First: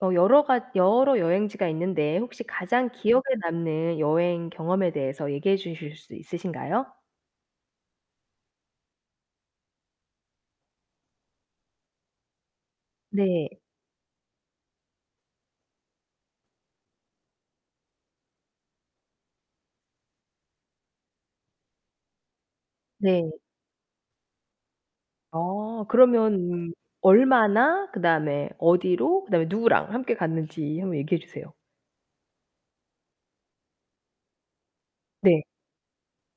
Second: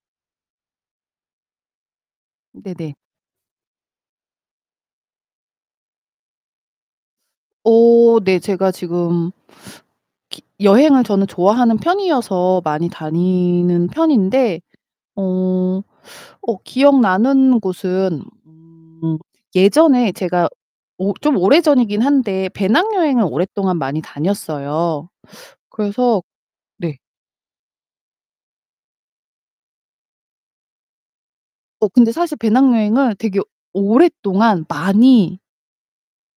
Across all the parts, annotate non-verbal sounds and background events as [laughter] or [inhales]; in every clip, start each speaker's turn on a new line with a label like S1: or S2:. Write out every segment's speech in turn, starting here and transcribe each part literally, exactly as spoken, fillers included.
S1: 어 여러 가 여러 여행지가 있는데 혹시 가장
S2: 네네.
S1: 기억에 남는 여행 경험에 대해서 얘기해 주실 수 있으신가요?
S2: 어 네. 제가 지금 [sucks teeth] 기 여행을 저는 좋아하는 편이어서 많이
S1: 네.
S2: 다니는 편인데 어 [sucks teeth] 어 기억나는 곳은 음. 예전에 제가 오 좀 오래 전이긴 한데 배낭여행을
S1: 네.
S2: 오랫동안 많이 다녔어요.
S1: 아.
S2: 그래서
S1: 그러면
S2: 네.
S1: 얼마나 그다음에 어디로 그다음에 누구랑 함께 갔는지 한번 얘기해 주세요.
S2: 어 근데 사실 배낭여행을 되게 오랫동안 많이
S1: 네.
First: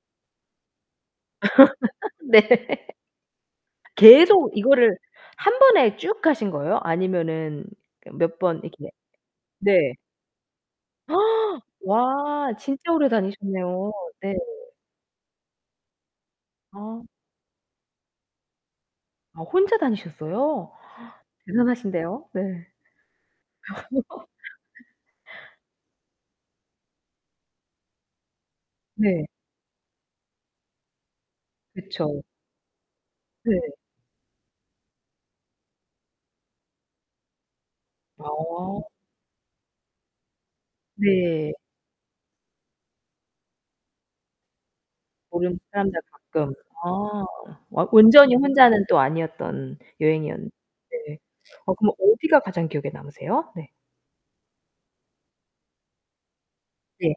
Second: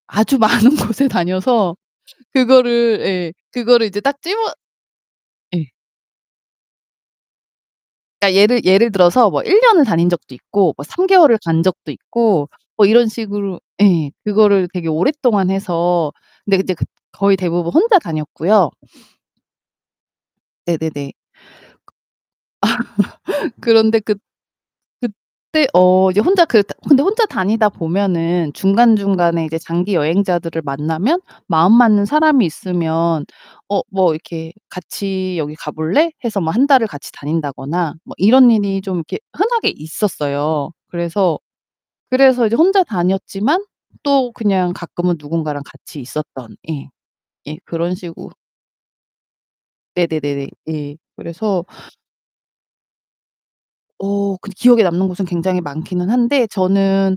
S2: 아주 많은 곳에 다녀서
S1: [laughs] 네. [laughs]
S2: 그거를 예, 그거를 이제 딱 집어
S1: 계속 이거를 한
S2: 예.
S1: 번에 쭉 가신 거예요? 아니면은 몇
S2: 그러니까
S1: 번
S2: 예를
S1: 이렇게
S2: 예를 들어서 뭐 일 년을
S1: 네.
S2: 다닌 적도 있고 뭐 삼 개월을
S1: [gasps]
S2: 간 적도 있고
S1: 와.
S2: 뭐
S1: 진짜
S2: 이런
S1: 오래
S2: 식으로
S1: 다니셨네요.
S2: 예,
S1: 네.
S2: 그거를 되게 오랫동안 해서. 근데 이제 그
S1: 아.
S2: 거의 대부분 혼자 다녔고요. [sniffs]
S1: 아 혼자 다니셨어요?
S2: 네네네.
S1: [gasps]
S2: 그
S1: 대단하신데요. 네.
S2: [laughs] 그런데 그
S1: [laughs]
S2: 그때 어 이제 혼자 그 다 근데 혼자 다니다 보면은
S1: 네.
S2: 중간중간에 이제 장기 여행자들을 만나면 마음 맞는
S1: 그쵸.
S2: 사람이 있으면
S1: 네.
S2: 어 뭐 이렇게 "같이 여기 가볼래?" 해서 뭐 한 달을 같이 다닌다거나 뭐 이런 일이
S1: 아.
S2: 좀 이렇게 흔하게 있었어요. 그래서
S1: 네.
S2: 그래서 이제 혼자 다녔지만 또 그냥 가끔은
S1: 모르는
S2: 누군가랑 같이
S1: 사람들하고 가끔.
S2: 있었던 예.
S1: 아.
S2: 예.
S1: 와
S2: 그런 식으로
S1: 온전히 혼자는 또 아니었던 여행이었
S2: 네네네네. 예.
S1: 네.
S2: 그래서
S1: 어 그러면
S2: [inhales]
S1: 어디가 가장 기억에 남으세요? 네.
S2: 어 근데 기억에 남는 곳은 굉장히 많기는 한데 저는
S1: 네.